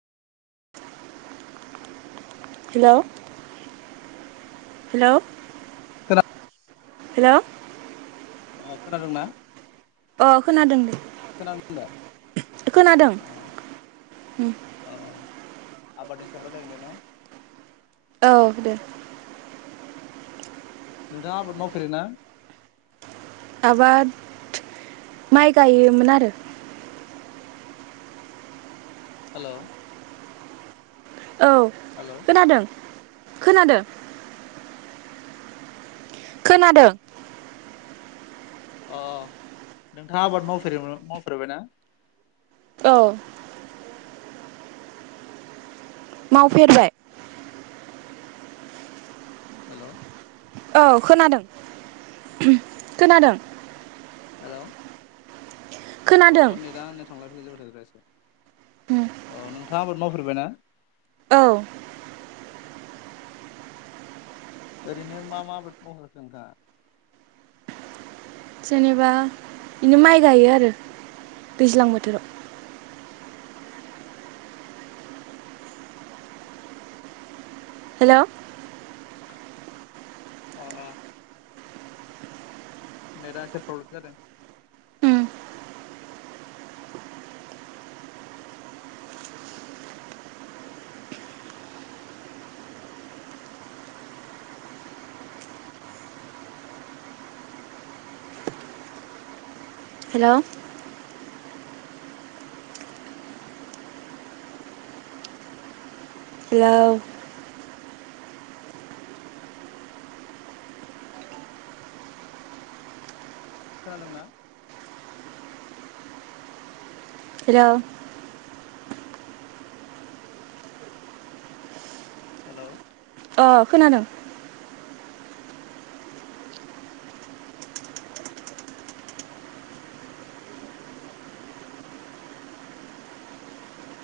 [inaudible] हेल' हेल' खोना हेल' अ खोनादों ना? अ खोनादों दे खोनादों औ आबादनि सायाव रायलायगोन दे न औ दे नोंथाङा आबाद मावफेरोना? आबाद माइ गायोमोन आरो हेल' औ हेल' खोनादों खोनादों? खोनादों अ नोंथाङा आबाद मावफेरोन मावफेरबायना औ मावफेरबाय हेल' औ खोनादों, खोनादों हेल' खोनादों अ नेटा आंनिया थांलाय फैलाय जाबाय थादों र एसे अ नों नोंथाङा आबाद मावफेरबाय ना? औ ओरैनो मा मा आबाद मावफेरदों दा? जेनेबा बिदिनो माइ गायो आरो दैज्लां बोथोराव हेल' अ अ नेटा एसे प्रब्लेम जादों हेलौ हेलौ खोनादोंना हेलौ हेलौ अ खोनादों।